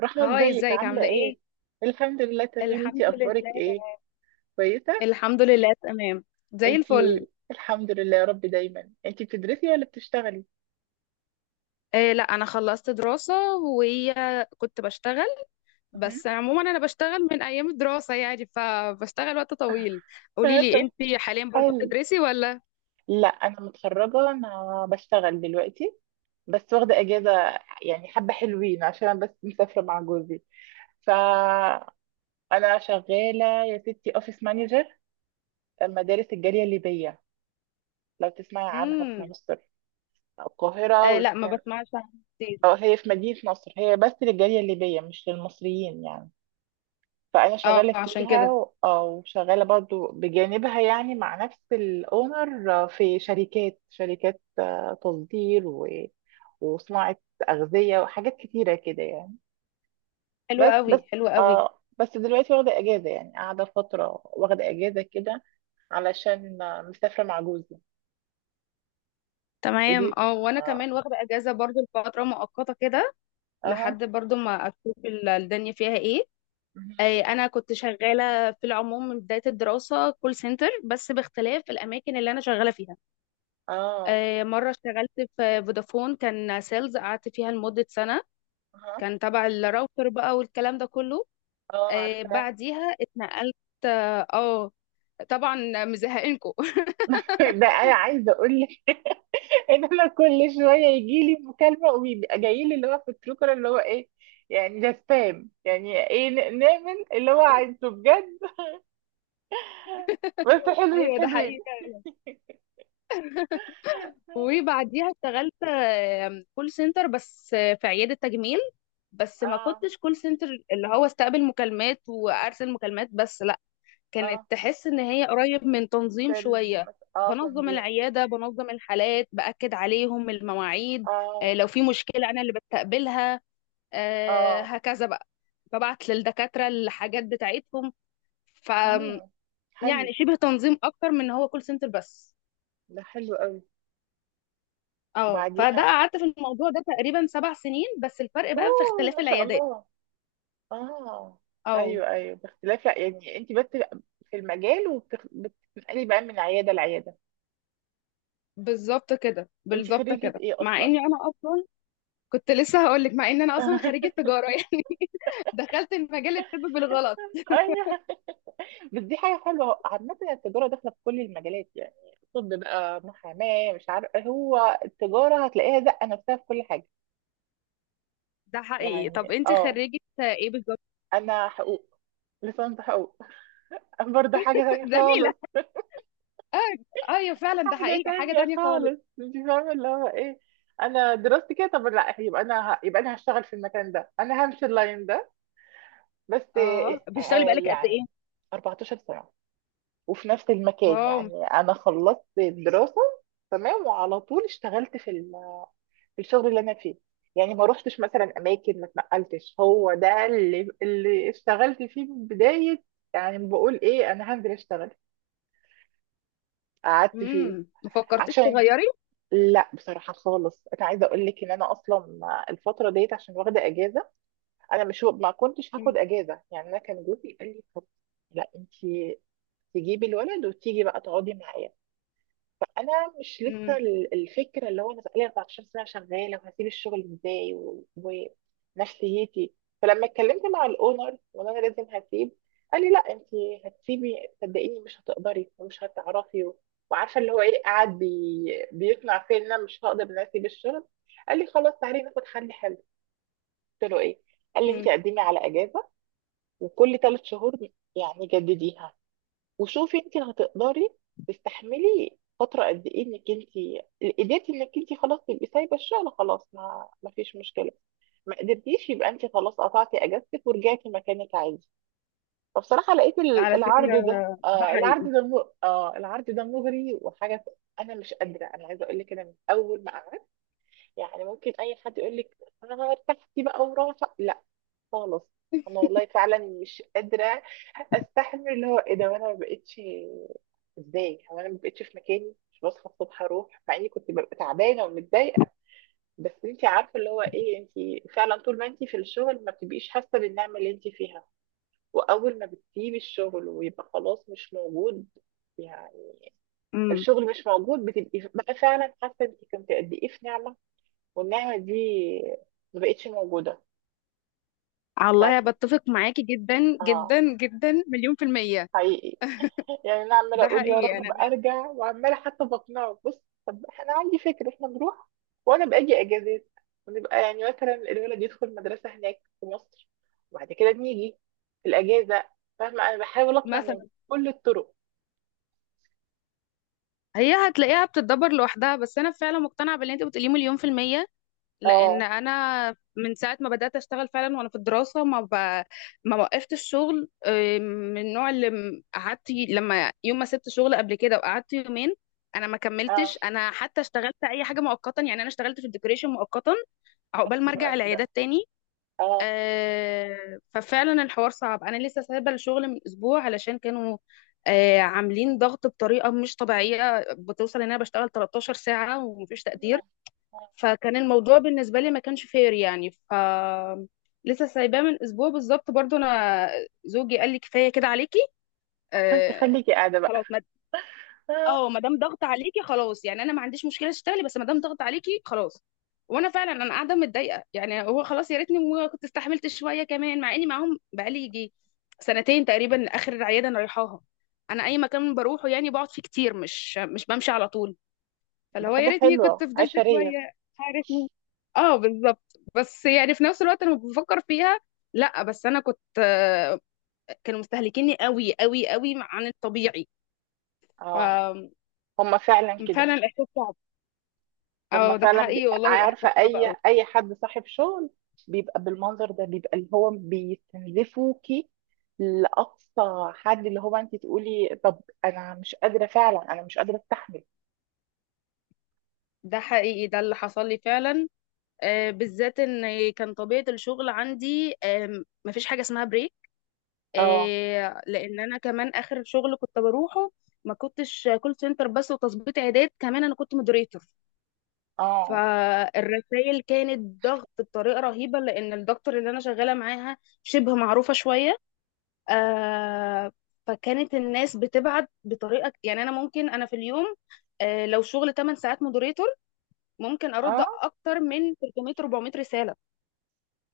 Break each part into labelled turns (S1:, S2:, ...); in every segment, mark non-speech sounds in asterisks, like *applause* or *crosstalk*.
S1: رحمة،
S2: هاي،
S1: ازيك؟
S2: ازيك؟
S1: عاملة
S2: عاملة ايه؟
S1: ايه؟ الحمد لله تمام.
S2: الحمد
S1: انتي اخبارك
S2: لله
S1: ايه؟
S2: تمام.
S1: كويسة؟
S2: الحمد لله تمام، زي الفل.
S1: انتي الحمد لله يا رب دايما. انتي بتدرسي ولا بتشتغلي؟
S2: إيه لا، انا خلصت دراسة وكنت بشتغل،
S1: مهم.
S2: بس عموما انا بشتغل من ايام الدراسة، يعني فبشتغل وقت طويل. قولي
S1: *laughs*
S2: لي،
S1: طب
S2: انتي حاليا برضو
S1: حلو.
S2: بتدرسي ولا؟
S1: لا انا متخرجة، انا بشتغل دلوقتي بس واخدة اجازة يعني حبة حلوين عشان بس مسافرة مع جوزي. فانا شغالة يا ستي اوفيس مانجر مدارس الجالية الليبية، لو تسمعي عنها، في
S2: امم،
S1: مصر، القاهرة.
S2: إيه لا، ما بسمعش عنها كتير.
S1: اه، هي في مدينة نصر، هي بس للجالية الليبية مش للمصريين يعني. فأنا
S2: اه،
S1: شغالة
S2: عشان
S1: فيها
S2: كده.
S1: وشغالة برضو بجانبها يعني مع نفس الأونر، في شركات، تصدير وصناعة أغذية وحاجات كتيرة كده يعني.
S2: حلو
S1: بس
S2: قوي،
S1: بس
S2: حلو قوي.
S1: اه بس دلوقتي واخدة أجازة يعني، قاعدة فترة واخدة أجازة كده علشان مسافرة مع جوزي.
S2: تمام،
S1: قولي.
S2: اه وانا
S1: اه.
S2: كمان واخدة اجازة برضو لفترة مؤقتة كده،
S1: اه.
S2: لحد برضو ما اشوف الدنيا فيها ايه.
S1: مهم.
S2: انا كنت شغاله في العموم من بدايه الدراسه كول سنتر، بس باختلاف الاماكن اللي انا شغاله فيها.
S1: اه.
S2: مره اشتغلت في فودافون، كان سيلز، قعدت فيها لمده سنه،
S1: اه.
S2: كان تبع الراوتر بقى والكلام ده كله.
S1: اه، عارفة.
S2: بعديها اتنقلت. اه آه، طبعا مزهقينكم. *laughs*
S1: *laughs* ده انا عايزه اقول لك، *laughs* ان انا كل شويه يجي لي مكالمه ويبقى جاي لي اللي هو في التروكر اللي هو ايه، يعني ده سبام. يعني ايه نعمل اللي هو
S2: حقيقي.
S1: عايزه بجد؟ بس حلوين
S2: ايوه، ده
S1: حلوين.
S2: حقيقي فعلا. وبعديها اشتغلت كول سنتر، بس في عيادة تجميل. بس ما
S1: اه.
S2: كنتش كول سنتر اللي هو استقبل مكالمات وارسل مكالمات بس، لا، كانت
S1: اه.
S2: تحس ان هي قريب من تنظيم
S1: سيلز
S2: شويه.
S1: مثلا، اه،
S2: بنظم
S1: تنظيم.
S2: العياده، بنظم الحالات، باكد عليهم المواعيد.
S1: اه.
S2: لو في مشكله انا اللي بستقبلها.
S1: اه.
S2: هكذا بقى، ببعت للدكاتره الحاجات بتاعتهم. ف
S1: امم. حلو
S2: يعني شبه تنظيم اكتر من إن هو كول سنتر بس.
S1: ده، حلو قوي.
S2: اه، فده
S1: وبعديها.
S2: قعدت في الموضوع ده تقريبا سبع سنين، بس الفرق بقى في
S1: اوه،
S2: اختلاف
S1: ما شاء
S2: العيادات.
S1: الله. اه.
S2: اه
S1: ايوه ايوه، باختلاف. لا يعني انت بس في المجال وبتنقلي بقى من عياده لعياده.
S2: بالظبط كده،
S1: انت
S2: بالظبط
S1: خريجه
S2: كده،
S1: ايه
S2: مع
S1: اصلا؟
S2: اني انا اصلا كنت لسه هقول لك، مع ان انا اصلا خريجه
S1: *laughs*
S2: تجاره. *laughs* يعني دخلت المجال الطب بالغلط.
S1: ايوه. *laughs* بس دي حاجه حلوه، عامه التجاره داخله في كل المجالات يعني. طب بقى محاماه، مش عارف، هو التجاره هتلاقيها زقه نفسها في كل حاجه.
S2: ده حقيقي. طب
S1: يعني
S2: انت
S1: اه،
S2: خريجة ايه بالظبط؟
S1: انا حقوق. لسان حقوق. *laughs* برضه حاجه
S2: *laughs*
S1: تانية
S2: زميله.
S1: خالص.
S2: اه، ايوه فعلا، ده
S1: حاجه
S2: حقيقي، حاجه
S1: تانية
S2: تانية خالص.
S1: خالص مش فاهمه اللي هو ايه. انا دراستي كده طب، لا يبقى انا يبقى انا هشتغل في المكان ده، انا همشي اللاين ده بس.
S2: اه، بتشتغلي بقالك قد
S1: يعني
S2: ايه؟
S1: 14 سنه وفي نفس المكان،
S2: واو.
S1: يعني انا خلصت الدراسه تمام وعلى طول اشتغلت في الشغل اللي انا فيه، يعني ما روحتش مثلا اماكن، ما اتنقلتش، هو ده اللي اشتغلت فيه من بدايه، يعني بقول ايه انا هنزل اشتغل قعدت فيه.
S2: امم، ما فكرتيش
S1: عشان
S2: تغيري؟
S1: لا، بصراحه خالص انا عايزه اقول لك ان انا اصلا الفتره ديت عشان واخده اجازه، انا مش، ما كنتش هاخد
S2: مم.
S1: اجازه يعني. انا كان جوزي قال لي، طب لا انت تجيبي الولد وتيجي بقى تقعدي معايا. انا مش لسه
S2: امم.
S1: الفكره اللي هو انا بقالي 14 سنه شغاله وهسيب الشغل ازاي ونفسيتي. فلما اتكلمت مع الاونر، وانا انا لازم هسيب، قال لي لا انت هتسيبي، صدقيني مش هتقدري ومش هتعرفي وعارفه اللي هو ايه، قاعد بيقنع فيا ان انا مش هقدر ان أنا اسيب الشغل. قال لي خلاص تعالي ناخد حل حلو. قلت له ايه؟ قال لي انت
S2: امم،
S1: قدمي على اجازه، وكل ثلاث شهور يعني جدديها، وشوفي انت هتقدري تستحملي فتره قد ايه، انك انت قدرتي انك انت خلاص تبقي سايبه الشغل، خلاص ما فيش مشكله. ما قدرتيش، يبقى انت خلاص قطعتي اجازتك ورجعتي مكانك عادي. فبصراحه لقيت
S2: على فكره،
S1: العرض ده،
S2: ده
S1: آه العرض
S2: حقيقي.
S1: ده آه العرض ده مغري وحاجه. انا مش قادره، انا عايزه اقول لك، انا من اول ما، يعني ممكن اي حد يقول لك انا ارتحتي بقى وراحه، لا خالص. انا والله فعلا مش قادره استحمل اللي هو ايه ده. وانا ما بقتش، ازاي هو انا ما بقتش في مكاني، مش بصحى الصبح اروح، مع اني كنت ببقى تعبانه ومتضايقه، بس انت عارفه اللي هو ايه، انت فعلا طول ما انت في الشغل ما بتبقيش حاسه بالنعمه اللي انت فيها، واول ما بتسيبي الشغل ويبقى خلاص مش موجود، يعني
S2: امم،
S1: الشغل مش موجود، بتبقي بقى فعلا حاسه انت كنت قد ايه في نعمه، والنعمة دي ما بقتش موجودة. ف...
S2: الله، بتفق معاكي جدا
S1: اه،
S2: جدا جدا، مليون في المية.
S1: حقيقي. يعني انا عمالة
S2: ده
S1: اقول يا
S2: حقيقي.
S1: رب ارجع، وعمالة حتى بقنعه، بص طب انا عندي فكرة احنا نروح وانا باجي اجازات، ونبقى يعني مثلا الولد يدخل مدرسة هناك في مصر وبعد كده بنيجي في الاجازة، فاهمة؟ انا بحاول اقنع من
S2: مثلا
S1: كل الطرق.
S2: هي هتلاقيها بتتدبر لوحدها، بس انا فعلا مقتنعة باللي انت بتقوليه مليون في المية. لان
S1: اه.
S2: انا من ساعه ما بدات اشتغل فعلا وانا في الدراسه ما وقفت الشغل. من النوع اللي لما يوم ما سبت شغل قبل كده وقعدت يومين انا ما
S1: اه،
S2: كملتش، انا حتى اشتغلت اي حاجه مؤقتا، يعني انا اشتغلت في الديكوريشن مؤقتا عقبال ما
S1: حلو
S2: ارجع
S1: قوي ده.
S2: العيادات تاني.
S1: اه.
S2: ففعلا الحوار صعب. انا لسه سايبه الشغل من اسبوع، علشان كانوا عاملين ضغط بطريقه مش طبيعيه، بتوصل ان انا بشتغل 13 ساعه ومفيش تقدير.
S1: آه، آه.
S2: فكان الموضوع بالنسبة لي ما كانش فير، يعني لسه سايباه من اسبوع بالظبط برضو. انا زوجي قال لي كفاية كده عليكي.
S1: *laughs*
S2: آه،
S1: تخليكي قاعدة بقى.
S2: خلاص،
S1: آه.
S2: ما دام ضغط عليكي خلاص، يعني انا ما عنديش مشكلة اشتغلي، بس ما دام ضغط عليكي خلاص. وانا فعلا انا قاعدة متضايقة، يعني هو خلاص، يا ريتني ما كنت استحملت شوية كمان، مع اني معاهم بقالي يجي سنتين تقريبا، اخر عيادة انا رايحاها. انا اي مكان بروحه يعني بقعد فيه كتير، مش بمشي على طول. فاللي
S1: ده
S2: هو يا
S1: حاجة
S2: ريتني كنت
S1: حلوة
S2: فضلت
S1: عشرية.
S2: شويه، عارف مين. اه بالظبط، بس يعني في نفس الوقت انا بفكر فيها. لا بس انا كنت كانوا مستهلكيني قوي قوي قوي عن الطبيعي.
S1: اه،
S2: ففعلا
S1: هما فعلا كده،
S2: الاحساس صعب.
S1: هم
S2: اه ده
S1: فعلا
S2: حقيقي والله، يبقى
S1: عارفه
S2: احساس صعب
S1: اي
S2: قوي.
S1: اي حد صاحب شغل بيبقى بالمنظر ده، بيبقى اللي هو بيستنزفوكي لاقصى حد، اللي هو انت تقولي طب انا مش قادره فعلا، انا مش قادره استحمل.
S2: ده حقيقي، ده اللي حصل لي فعلا. بالذات ان كان طبيعه الشغل عندي، مفيش حاجه اسمها بريك.
S1: اه.
S2: لان انا كمان اخر شغل كنت بروحه ما كنتش كول سنتر بس وتظبيط عيادات، كمان انا كنت مودريتور.
S1: اه.
S2: فالرسائل كانت ضغط بطريقة رهيبة، لأن الدكتور اللي أنا شغالة معاها شبه معروفة شوية. آه فكانت الناس بتبعت بطريقة، يعني أنا ممكن أنا في اليوم، لو شغل 8 ساعات مودريتور ممكن أرد
S1: اه.
S2: أكتر من 300 400 رسالة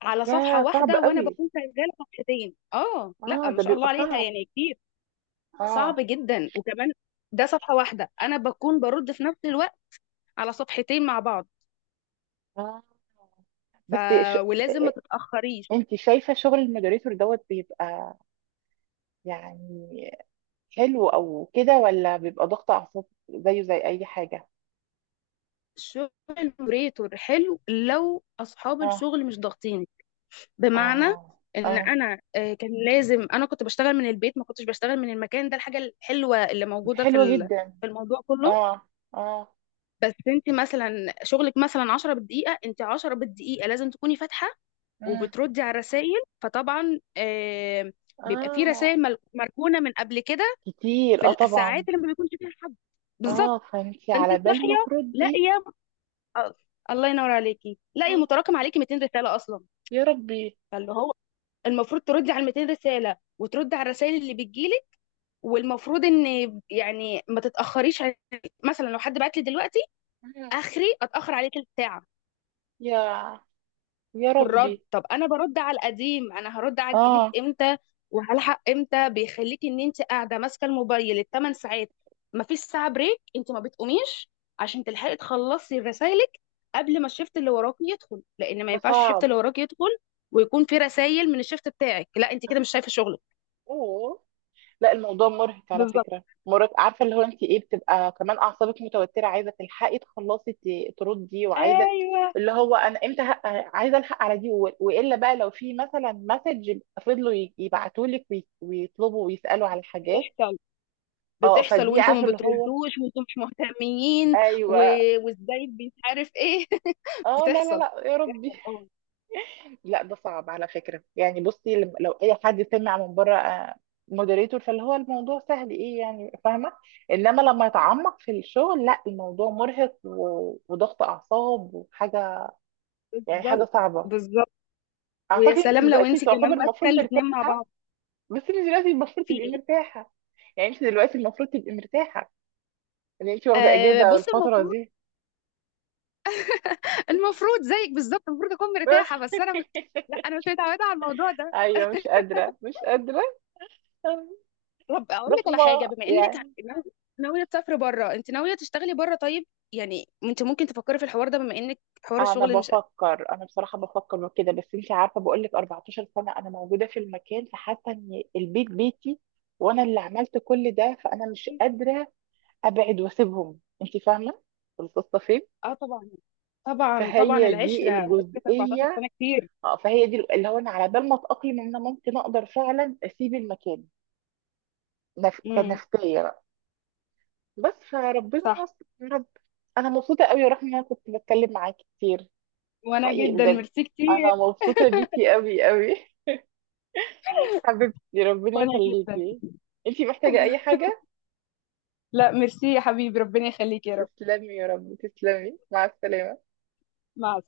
S2: على صفحة
S1: يا صعب
S2: واحدة، وأنا
S1: قوي.
S2: بكون شغالة صفحتين. آه، لا
S1: اه،
S2: ما
S1: ده
S2: شاء الله
S1: بيبقى
S2: عليها،
S1: صعب.
S2: يعني كتير.
S1: اه.
S2: صعب جدا، وكمان ده صفحة واحدة أنا بكون برد في نفس الوقت على صفحتين مع بعض.
S1: اه.
S2: ف...
S1: بس ش...
S2: ولازم ما تتأخريش.
S1: انت شايفه شغل المودريتور دوت بيبقى يعني حلو او كده، ولا بيبقى ضغط اعصاب زيه زي اي حاجه؟
S2: الشغل موريتور حلو لو اصحاب
S1: اه.
S2: الشغل مش ضاغطيني. بمعنى
S1: اه.
S2: ان
S1: اه.
S2: انا كان لازم انا كنت بشتغل من البيت، ما كنتش بشتغل من المكان ده. الحاجه الحلوه اللي موجوده
S1: حلوة جدا.
S2: في الموضوع كله،
S1: اه. اه.
S2: بس انت مثلا شغلك مثلا 10 بالدقيقه، انت 10 بالدقيقه لازم تكوني فاتحه
S1: مم.
S2: وبتردي على الرسائل. فطبعا بيبقى في
S1: اه،
S2: رسائل مركونه من قبل كده،
S1: كتير
S2: في
S1: اه طبعا.
S2: الساعات اللي ما بيكونش فيها حد. بالظبط،
S1: اه فانتي
S2: فانت
S1: على بال ما
S2: صاحيه
S1: تردي.
S2: لاقيه آه، الله ينور عليكي، لا يا
S1: آه.
S2: متراكم عليكي 200 رساله اصلا.
S1: يا ربي.
S2: فاللي هو المفروض تردي على ال 200 رساله وتردي على الرسائل اللي بتجيلك، والمفروض ان يعني ما تتاخريش مثلا لو حد بعت لي دلوقتي
S1: آه.
S2: اخري اتاخر عليه تلت ساعه
S1: يا، يا
S2: في الرد،
S1: ربي.
S2: طب انا برد على القديم، انا هرد على الجديد
S1: اه،
S2: امتى؟ وهلحق امتى؟ بيخليكي ان انت قاعده ماسكه الموبايل الثمان ساعات، مفيش ساعه بريك، انت ما بتقوميش عشان تلحقي تخلصي رسايلك قبل ما الشفت اللي وراكي يدخل، لان ما
S1: ده
S2: ينفعش الشفت
S1: صعب.
S2: اللي وراكي يدخل ويكون في رسايل من الشفت بتاعك، لا انت
S1: آه.
S2: كده مش شايفه شغلك.
S1: اوه. لا، الموضوع مرهق على
S2: بالظبط.
S1: فكرة، مرهق. عارفة اللي هو انت ايه، بتبقى كمان اعصابك متوترة، عايزة تلحقي تخلصي تردي، وعايزة
S2: ايوه،
S1: اللي هو انا امتى عايزة الحق على دي والا بقى لو في مثلا مسج، فضلوا يبعتولك ويطلبوا ويسألوا على حاجات.
S2: بتحصل،
S1: اه
S2: بتحصل
S1: فدي
S2: وانتوا ما
S1: عارفة اللي هو.
S2: بتردوش وانتوا مش مهتمين و...
S1: ايوه.
S2: وازاي، مش عارف ايه. *laughs*
S1: اه. لا لا
S2: بتحصل،
S1: لا، يا ربي.
S2: بتحصل طبعا.
S1: لا، ده صعب على فكرة يعني. بصي لو اي حد سمع من بره مودريتور، فاللي هو الموضوع سهل ايه يعني، فاهمة؟ انما لما يتعمق في الشغل لا، الموضوع مرهق وضغط اعصاب وحاجة يعني، حاجة
S2: بالظبط،
S1: صعبة.
S2: بالظبط. ويا
S1: اعتقد انت
S2: سلام لو
S1: دلوقتي
S2: انت
S1: تعتبر
S2: كمان ماسكه
S1: المفروض
S2: الاتنين مع
S1: مرتاحة.
S2: بعض.
S1: بس انت دلوقتي المفروض
S2: في
S1: تبقي
S2: ايه؟
S1: مرتاحة، يعني انت دلوقتي المفروض تبقي مرتاحة ان انت واخدة
S2: آه
S1: اجازة
S2: بص،
S1: الفترة
S2: المفروض،
S1: دي.
S2: المفروض زيك بالظبط، المفروض اكون مرتاحه، لا
S1: *laughs*
S2: انا مش متعوده على الموضوع ده.
S1: ايوه، مش قادرة مش قادرة.
S2: طب اقول لك على
S1: رحمة،
S2: حاجه، بما
S1: يعني
S2: ناويه تسافري بره، انت ناويه تشتغلي بره، طيب يعني انت ممكن تفكري في الحوار ده، بما انك حوار
S1: انا
S2: الشغل مش.
S1: بفكر، انا بصراحه بفكر وكده، بس انت عارفه، بقول لك 14 سنه انا موجوده في المكان، فحاسه ان البيت بيتي وانا اللي عملت كل ده، فانا مش قادره ابعد واسيبهم، انت فاهمه القصه فين؟
S2: اه طبعا، طبعا طبعا،
S1: فهي دي
S2: العشره عشره، 14
S1: الجزئيه.
S2: سنه كتير.
S1: اه فهي دي اللي هو انا على بال ما اتاقلم ان انا ممكن اقدر فعلا اسيب المكان،
S2: امم.
S1: كنفسيه بقى. بس فربنا
S2: صح.
S1: يستر يا رب. انا مبسوطه قوي يا رحمه ان انا كنت بتكلم معاكي كتير.
S2: وانا
S1: حقيقي
S2: جدا
S1: بجد،
S2: ميرسي كتير.
S1: انا مبسوطه بيكي قوي قوي، حبيبتي، ربنا
S2: وانا جدا.
S1: يخليكي. انتي محتاجة أي حاجة؟
S2: لا ميرسي يا حبيبي، ربنا يخليك يا رب.
S1: تسلمي يا رب، تسلمي، مع السلامة.
S2: مع